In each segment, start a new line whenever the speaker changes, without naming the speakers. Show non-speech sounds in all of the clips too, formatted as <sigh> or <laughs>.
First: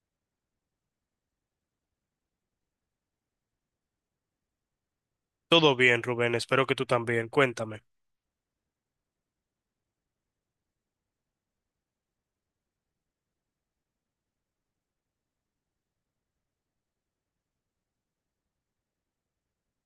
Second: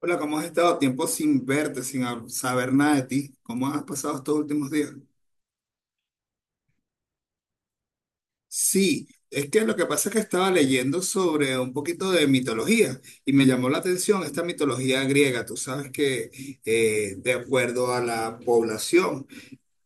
Hola, ¿cómo has estado? Tiempo sin verte, sin saber nada de ti. ¿Cómo has pasado estos últimos días?
Todo bien, Rubén, espero que tú también. Cuéntame.
Sí, es que lo que pasa es que estaba leyendo sobre un poquito de mitología y me llamó la atención esta mitología griega. Tú sabes que de acuerdo a la población,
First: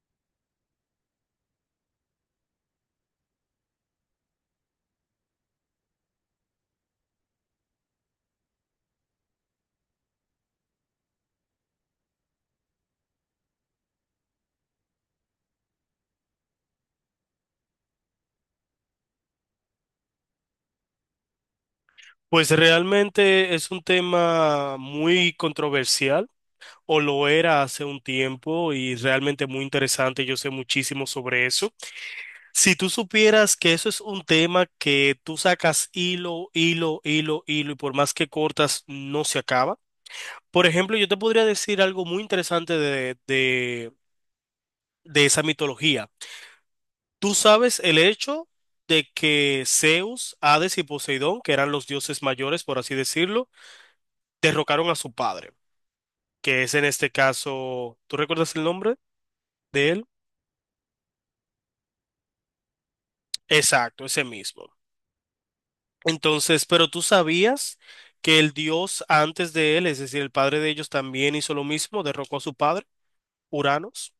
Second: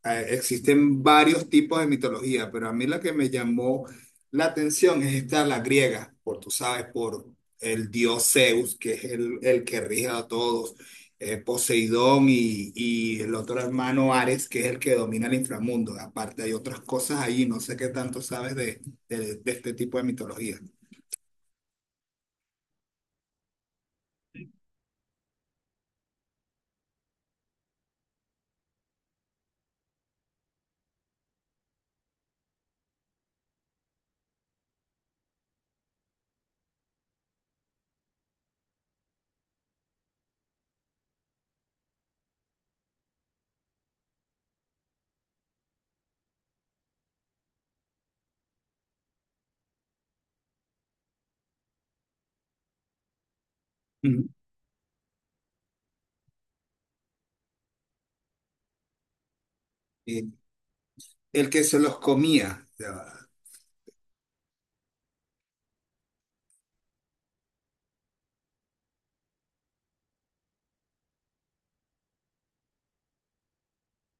existen varios tipos de mitología, pero a mí la que me llamó la atención es esta, la griega, por, tú sabes, por el dios Zeus, que es el que rige a todos, Poseidón y, el otro hermano Ares, que es el que domina el inframundo. Aparte hay otras cosas ahí, no sé qué tanto sabes de, de este tipo de mitología.
Pues realmente es un tema muy controversial, o lo era hace un tiempo, y realmente muy interesante. Yo sé muchísimo sobre eso. Si tú supieras que eso es un tema que tú sacas hilo, hilo, hilo, hilo, y por más que cortas, no se acaba. Por ejemplo, yo te podría decir algo muy interesante de esa mitología. Tú sabes el hecho de que Zeus, Hades y Poseidón, que eran los dioses mayores, por así decirlo,
Ujú.
derrocaron a su padre, que es en este caso, ¿tú recuerdas el nombre de él?
Eh, el que se los comía. Ya va.
Exacto, ese mismo. Entonces, pero tú sabías que el dios antes de él, es decir, el padre de ellos, también hizo lo mismo, derrocó a su padre, Uranos.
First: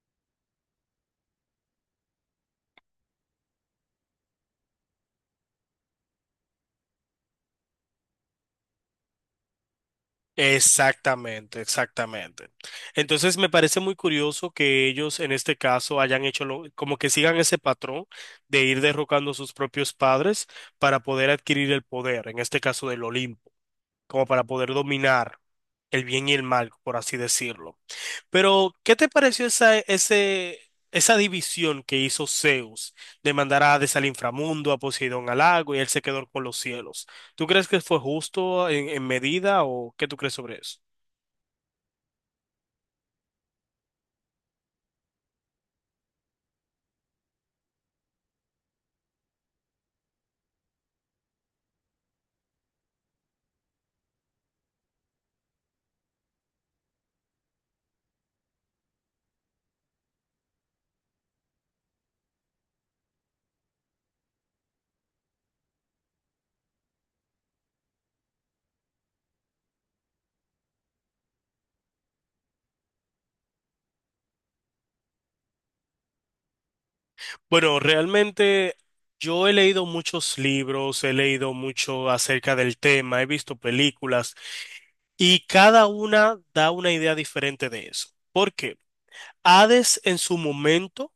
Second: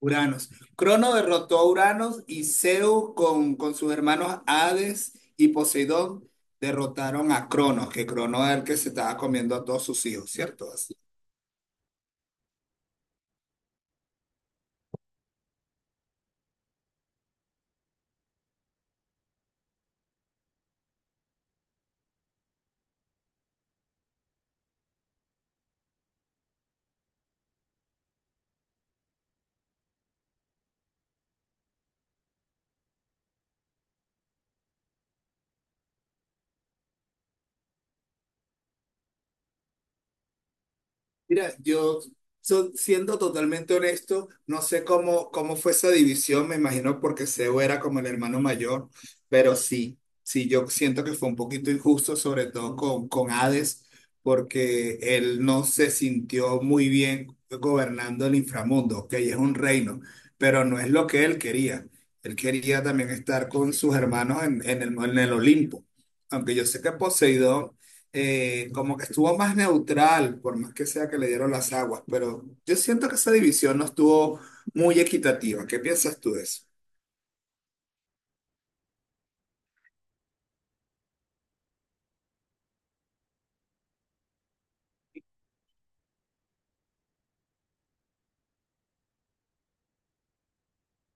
Uranos. Crono derrotó a Uranos, y Zeus con sus hermanos Hades y Poseidón derrotaron a Cronos, que Crono era el que se estaba comiendo a todos sus hijos, ¿cierto?
Exactamente, exactamente. Entonces me parece muy curioso que ellos en este caso hayan como que sigan ese patrón de ir derrocando a sus propios padres para poder adquirir el poder, en este caso del Olimpo, como para poder dominar el bien y el mal, por así decirlo. Pero, ¿qué te pareció esa división que hizo Zeus de mandar a Hades al inframundo, a Poseidón al lago y él se quedó con los cielos? ¿Tú crees que fue justo en medida o qué tú crees sobre eso?
Mira, yo, siendo totalmente honesto, no sé cómo, cómo fue esa división. Me imagino porque Seo era como el hermano mayor, pero sí, sí, yo siento que fue un poquito injusto, sobre todo con Hades, porque él no se sintió muy bien gobernando el inframundo, que es un reino, pero no es lo que él quería. Él quería también estar con sus hermanos en el Olimpo, aunque yo sé que Poseidón, como que estuvo más neutral. Por más que sea que le dieron las aguas, pero yo siento que esa división no estuvo muy equitativa. ¿Qué piensas tú de eso?
Bueno, realmente yo he leído muchos libros, he leído mucho acerca del tema, he visto películas y cada una da una idea diferente de eso. ¿Por qué? Hades en su momento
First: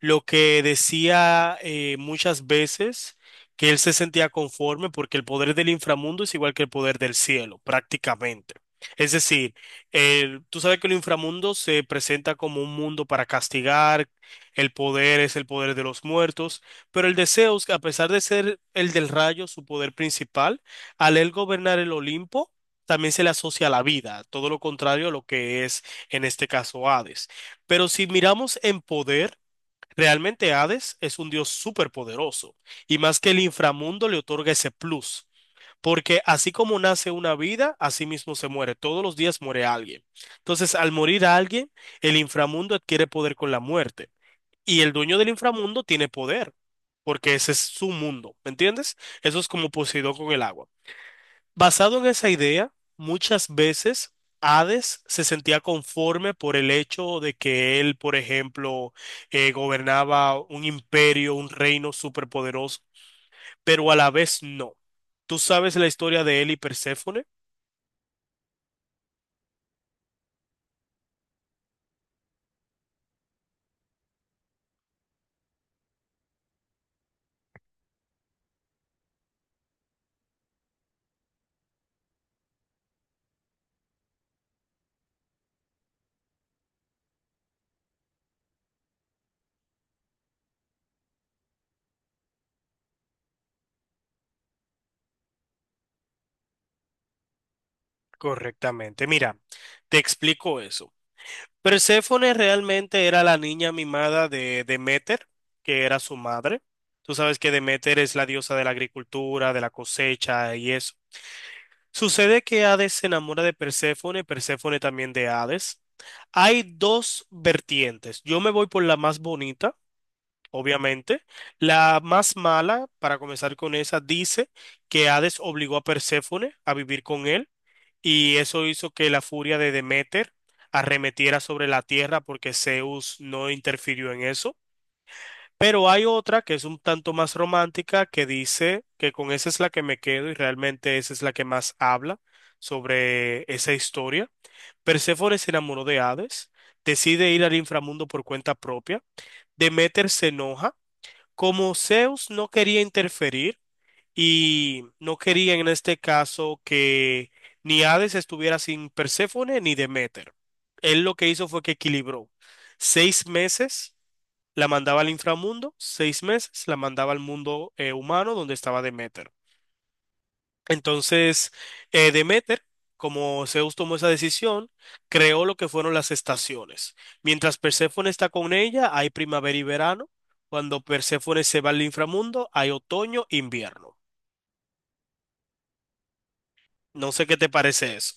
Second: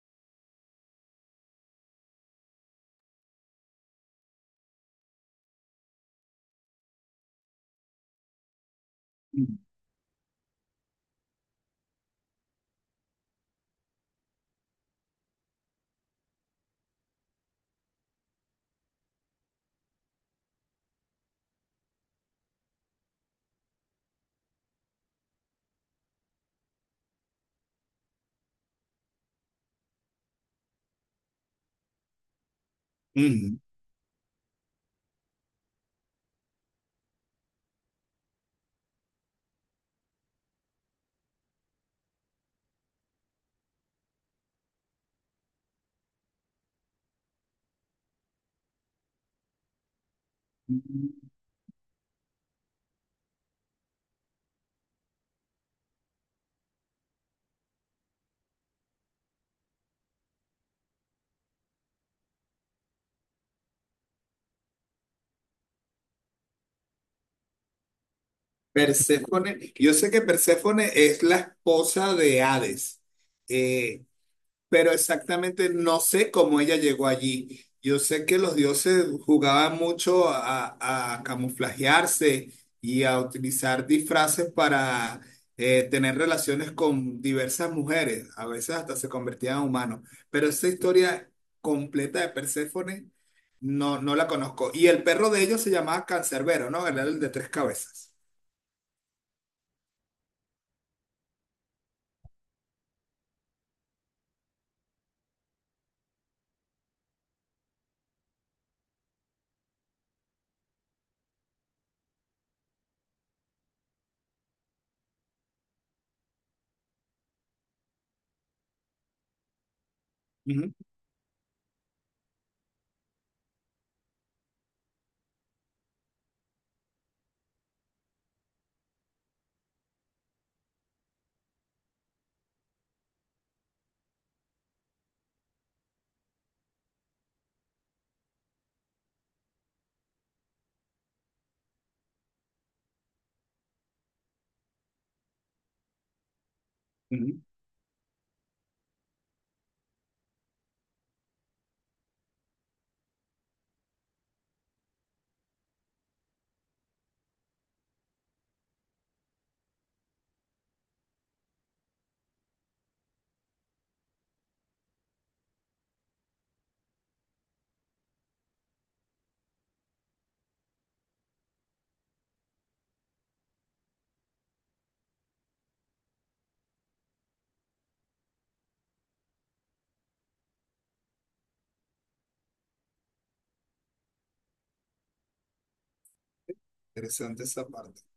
lo que decía muchas veces que él se sentía conforme porque el poder del inframundo es igual que el poder del cielo, prácticamente. Es decir, tú sabes que el inframundo se presenta como un mundo para castigar, el poder es el poder de los muertos, pero el de Zeus, a pesar de ser el del rayo su poder principal, al él gobernar el Olimpo, también se le asocia a la vida, todo lo contrario a lo que es en este caso Hades. Pero si miramos en poder, realmente Hades es un dios superpoderoso y más que el
Mm.
inframundo le otorga ese plus, porque así como nace una vida, así mismo se muere. Todos los días muere alguien. Entonces, al morir alguien, el inframundo adquiere poder con la muerte y el dueño del inframundo tiene poder, porque ese es su mundo, ¿me entiendes? Eso es como Poseidón con el agua. Basado en esa idea, muchas veces Hades se sentía conforme por el hecho de que él, por ejemplo, gobernaba un imperio, un reino superpoderoso, pero a la vez no. ¿Tú sabes la historia de él y Perséfone?
Perséfone, yo sé que Perséfone es la esposa de Hades. Eh, pero exactamente no sé cómo ella llegó allí. Yo sé que los dioses jugaban mucho a camuflajearse y a utilizar disfraces para, tener relaciones con diversas mujeres. A veces hasta se convertían en humanos. Pero esa historia completa de Perséfone no, no la conozco. Y el perro de ellos se llamaba Cancerbero, ¿no? Era el de tres cabezas.
Correctamente. Mira, te explico eso. Perséfone realmente era la niña mimada de Deméter, que era su madre. Tú sabes que Deméter es la diosa de la agricultura, de la cosecha y eso. Sucede que Hades se enamora de Perséfone, Perséfone también de Hades. Hay dos vertientes. Yo me voy por la más bonita,
Ujú,
obviamente. La más mala, para comenzar con esa, dice que Hades obligó a Perséfone a vivir con él y eso hizo que la furia de Deméter arremetiera sobre la tierra porque Zeus no interfirió en eso. Pero hay otra que es un tanto más romántica que dice que con esa es la que me quedo y realmente esa es la que más habla sobre esa historia. Perséfone se enamoró de Hades, decide
ujú.
ir al inframundo por cuenta propia, Deméter se enoja, como Zeus no quería interferir y no quería en este caso que ni Hades estuviera sin Perséfone ni Deméter. Él lo que hizo fue que equilibró seis meses la mandaba al inframundo, seis meses, la mandaba al mundo humano donde estaba Demeter. Entonces, Demeter, como Zeus tomó esa decisión, creó lo que fueron las estaciones. Mientras Perséfone está con ella, hay primavera y verano. Cuando Perséfone se va al inframundo, hay otoño e invierno. No sé qué
Interesante
te
esa
parece
parte.
eso.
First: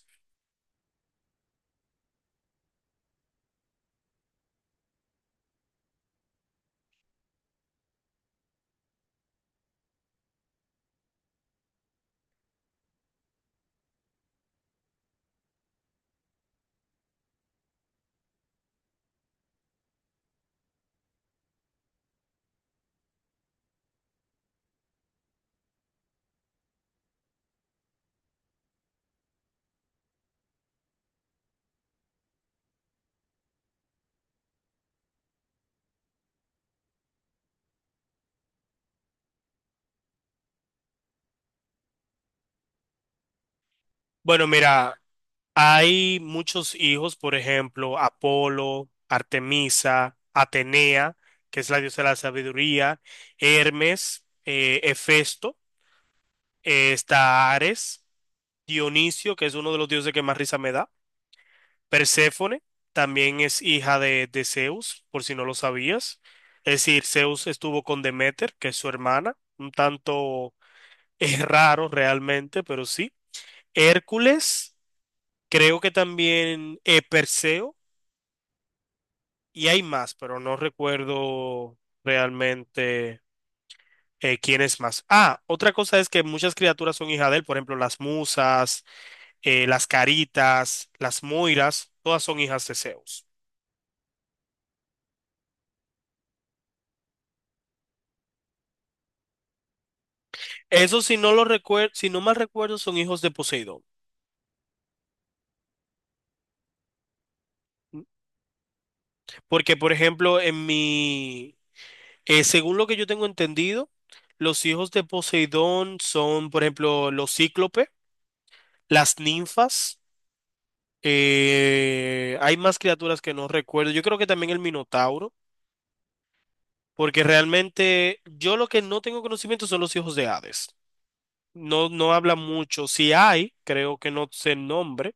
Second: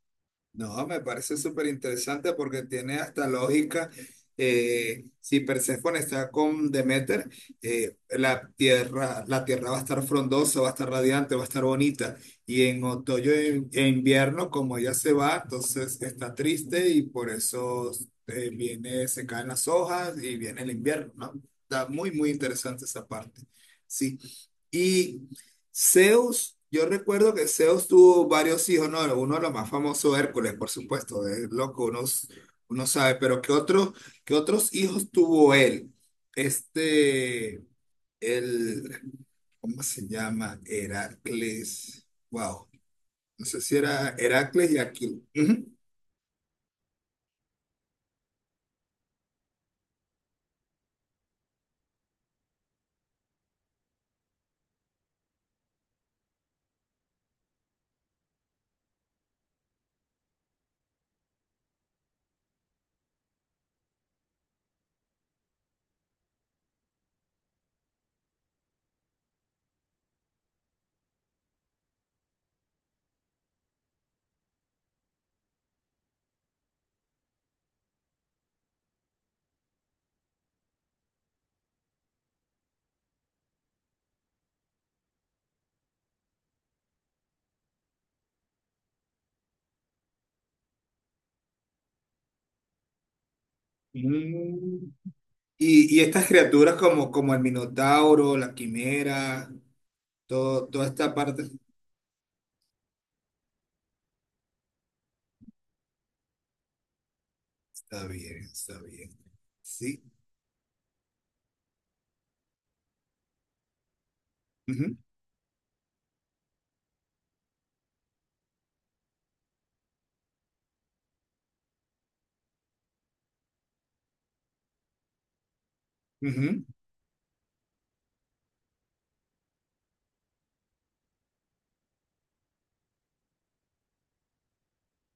No, me parece súper interesante porque tiene hasta lógica. Si Perséfone está con Demeter, la tierra va a estar frondosa, va a estar radiante, va a estar bonita. Y en otoño e invierno, como ella se va, entonces está triste y por eso, viene, se caen las hojas y viene el invierno, ¿no? Está muy, muy interesante esa parte. Sí. Y Zeus, yo recuerdo que Zeus tuvo varios hijos, ¿no? Uno de los más famosos, Hércules, por supuesto, es loco, uno, uno sabe. Pero qué otros hijos tuvo él? Este, el, ¿cómo se llama? Heracles, wow, no sé si era
Bueno,
Heracles y
mira,
Aquiles. Ujú.
hay muchos hijos, por ejemplo, Apolo, Artemisa, Atenea, que es la diosa de la sabiduría, Hermes, Hefesto, está Ares, Dionisio, que es uno de los dioses que más risa me da, Perséfone, también es hija de Zeus, por si no lo sabías. Es decir, Zeus estuvo con Deméter, que es su hermana, un tanto <laughs> es raro realmente, pero sí. Hércules, creo que también Perseo. Y hay más, pero no recuerdo realmente quién es más. Ah, otra cosa es que muchas criaturas son hijas de él, por ejemplo, las musas, las caritas, las moiras, todas son hijas de Zeus.
Mm. Y estas criaturas como, como el Minotauro, la Quimera, todo, toda
Eso
esta
si no lo
parte,
recuerdo, si no mal recuerdo, son hijos de Poseidón.
está bien,
Porque, por
sí.
ejemplo, según lo que yo tengo entendido, los hijos
Ujú,
de Poseidón son, por ejemplo, los cíclopes, las ninfas. Hay más criaturas que no recuerdo. Yo creo que también el Minotauro,
ujú.
porque realmente yo lo que no tengo conocimiento son los hijos de Hades. No, no habla mucho. Si hay, creo que no sé el nombre,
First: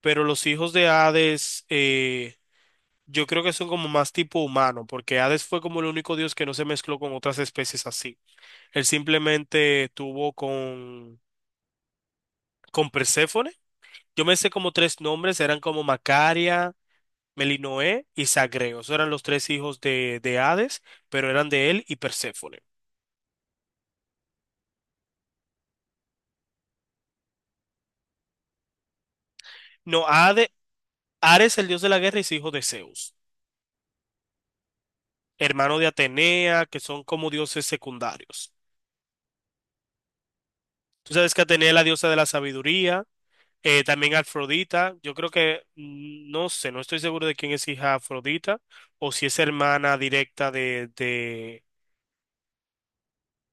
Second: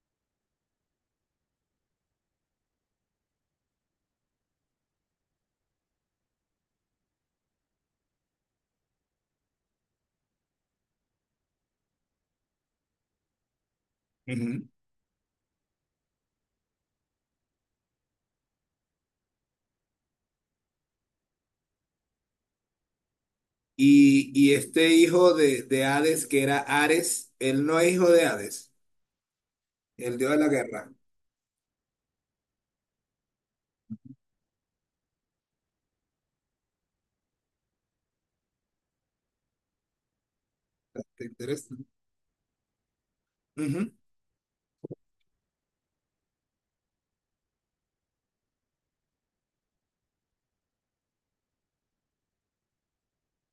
pero los hijos de Hades, yo creo que son como más tipo humano, porque Hades fue como el único dios que no se mezcló con otras especies así. Él simplemente tuvo con Perséfone. Yo me sé
Ujú.
como tres nombres, eran como Macaria, Melinoé y Zagreo. Esos eran los tres hijos de Hades, pero eran de él y Perséfone.
Y este hijo de Hades, que era Ares, él no es hijo de Hades,
No,
el dios de la
Hades,
guerra.
Ares, el dios de la guerra, es hijo de Zeus, hermano de Atenea, que son como dioses secundarios. Tú
¿Te
sabes que Atenea es
interesa?
la diosa de la sabiduría,
Ujú,
también Afrodita. Yo creo que, no sé, no estoy seguro de quién es hija Afrodita o si es hermana directa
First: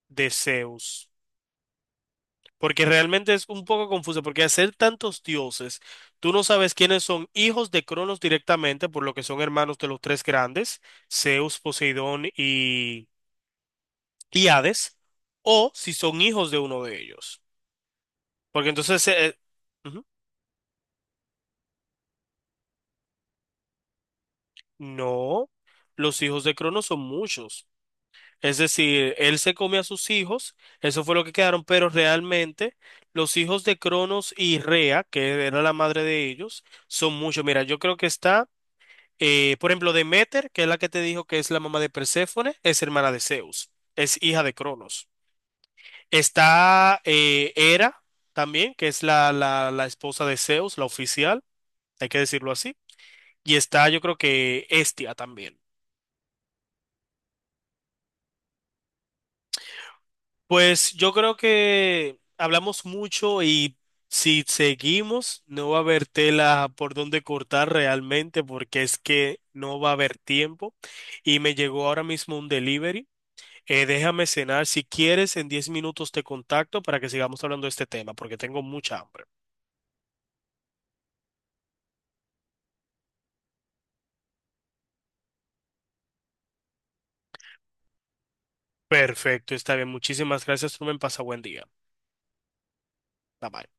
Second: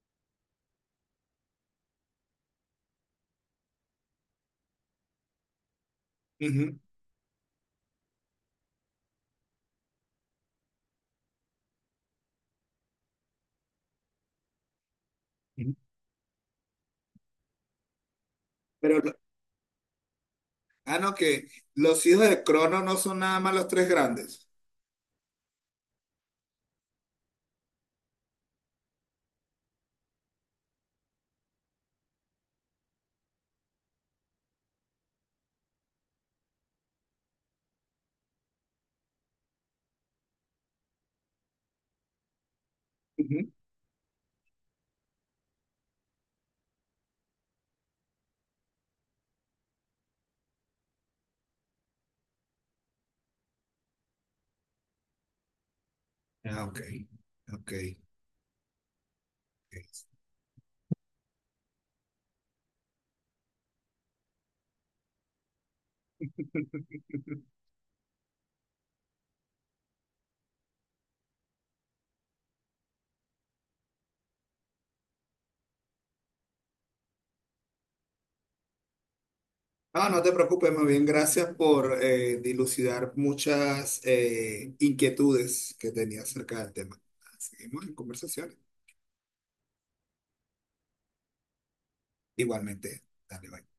de Zeus. Porque realmente es un poco confuso, porque al ser tantos dioses, tú no sabes
ujú,
quiénes son hijos de Cronos directamente, por lo que son hermanos de los tres grandes, Zeus, Poseidón y Hades, o
ujú.
si son hijos de uno de ellos. Porque
Pero,
entonces, ujú,
ah, no, que los hijos de Crono no son nada más los tres grandes.
no, los hijos de Cronos son muchos. Es decir, él se come a sus hijos, eso fue lo que quedaron, pero realmente los hijos de Cronos y Rea, que era la madre de ellos, son muchos. Mira, yo creo que está... por ejemplo, Demeter, que es la que te dijo que es la mamá de Perséfone, es hermana de
Ujú.
Zeus, es hija de Cronos. Está Hera también, que es la esposa de Zeus, la oficial, hay que decirlo así. Y está, yo creo que Hestia también.
Ah, ok, ok, ok.
Pues yo creo que hablamos mucho y si seguimos, no va a haber tela por donde
<laughs>
cortar realmente, porque es que no va a haber tiempo. Y me llegó ahora mismo un delivery. Déjame cenar. Si quieres, en 10 minutos te contacto para que sigamos hablando de este tema, porque tengo mucha hambre.
No, no te preocupes, más bien gracias por, dilucidar muchas, inquietudes que tenía acerca del tema. Seguimos en conversaciones.
Perfecto, está bien. Muchísimas gracias, Rubén. Pasa buen día.
Igualmente,
Bye
dale,
bye.
bye.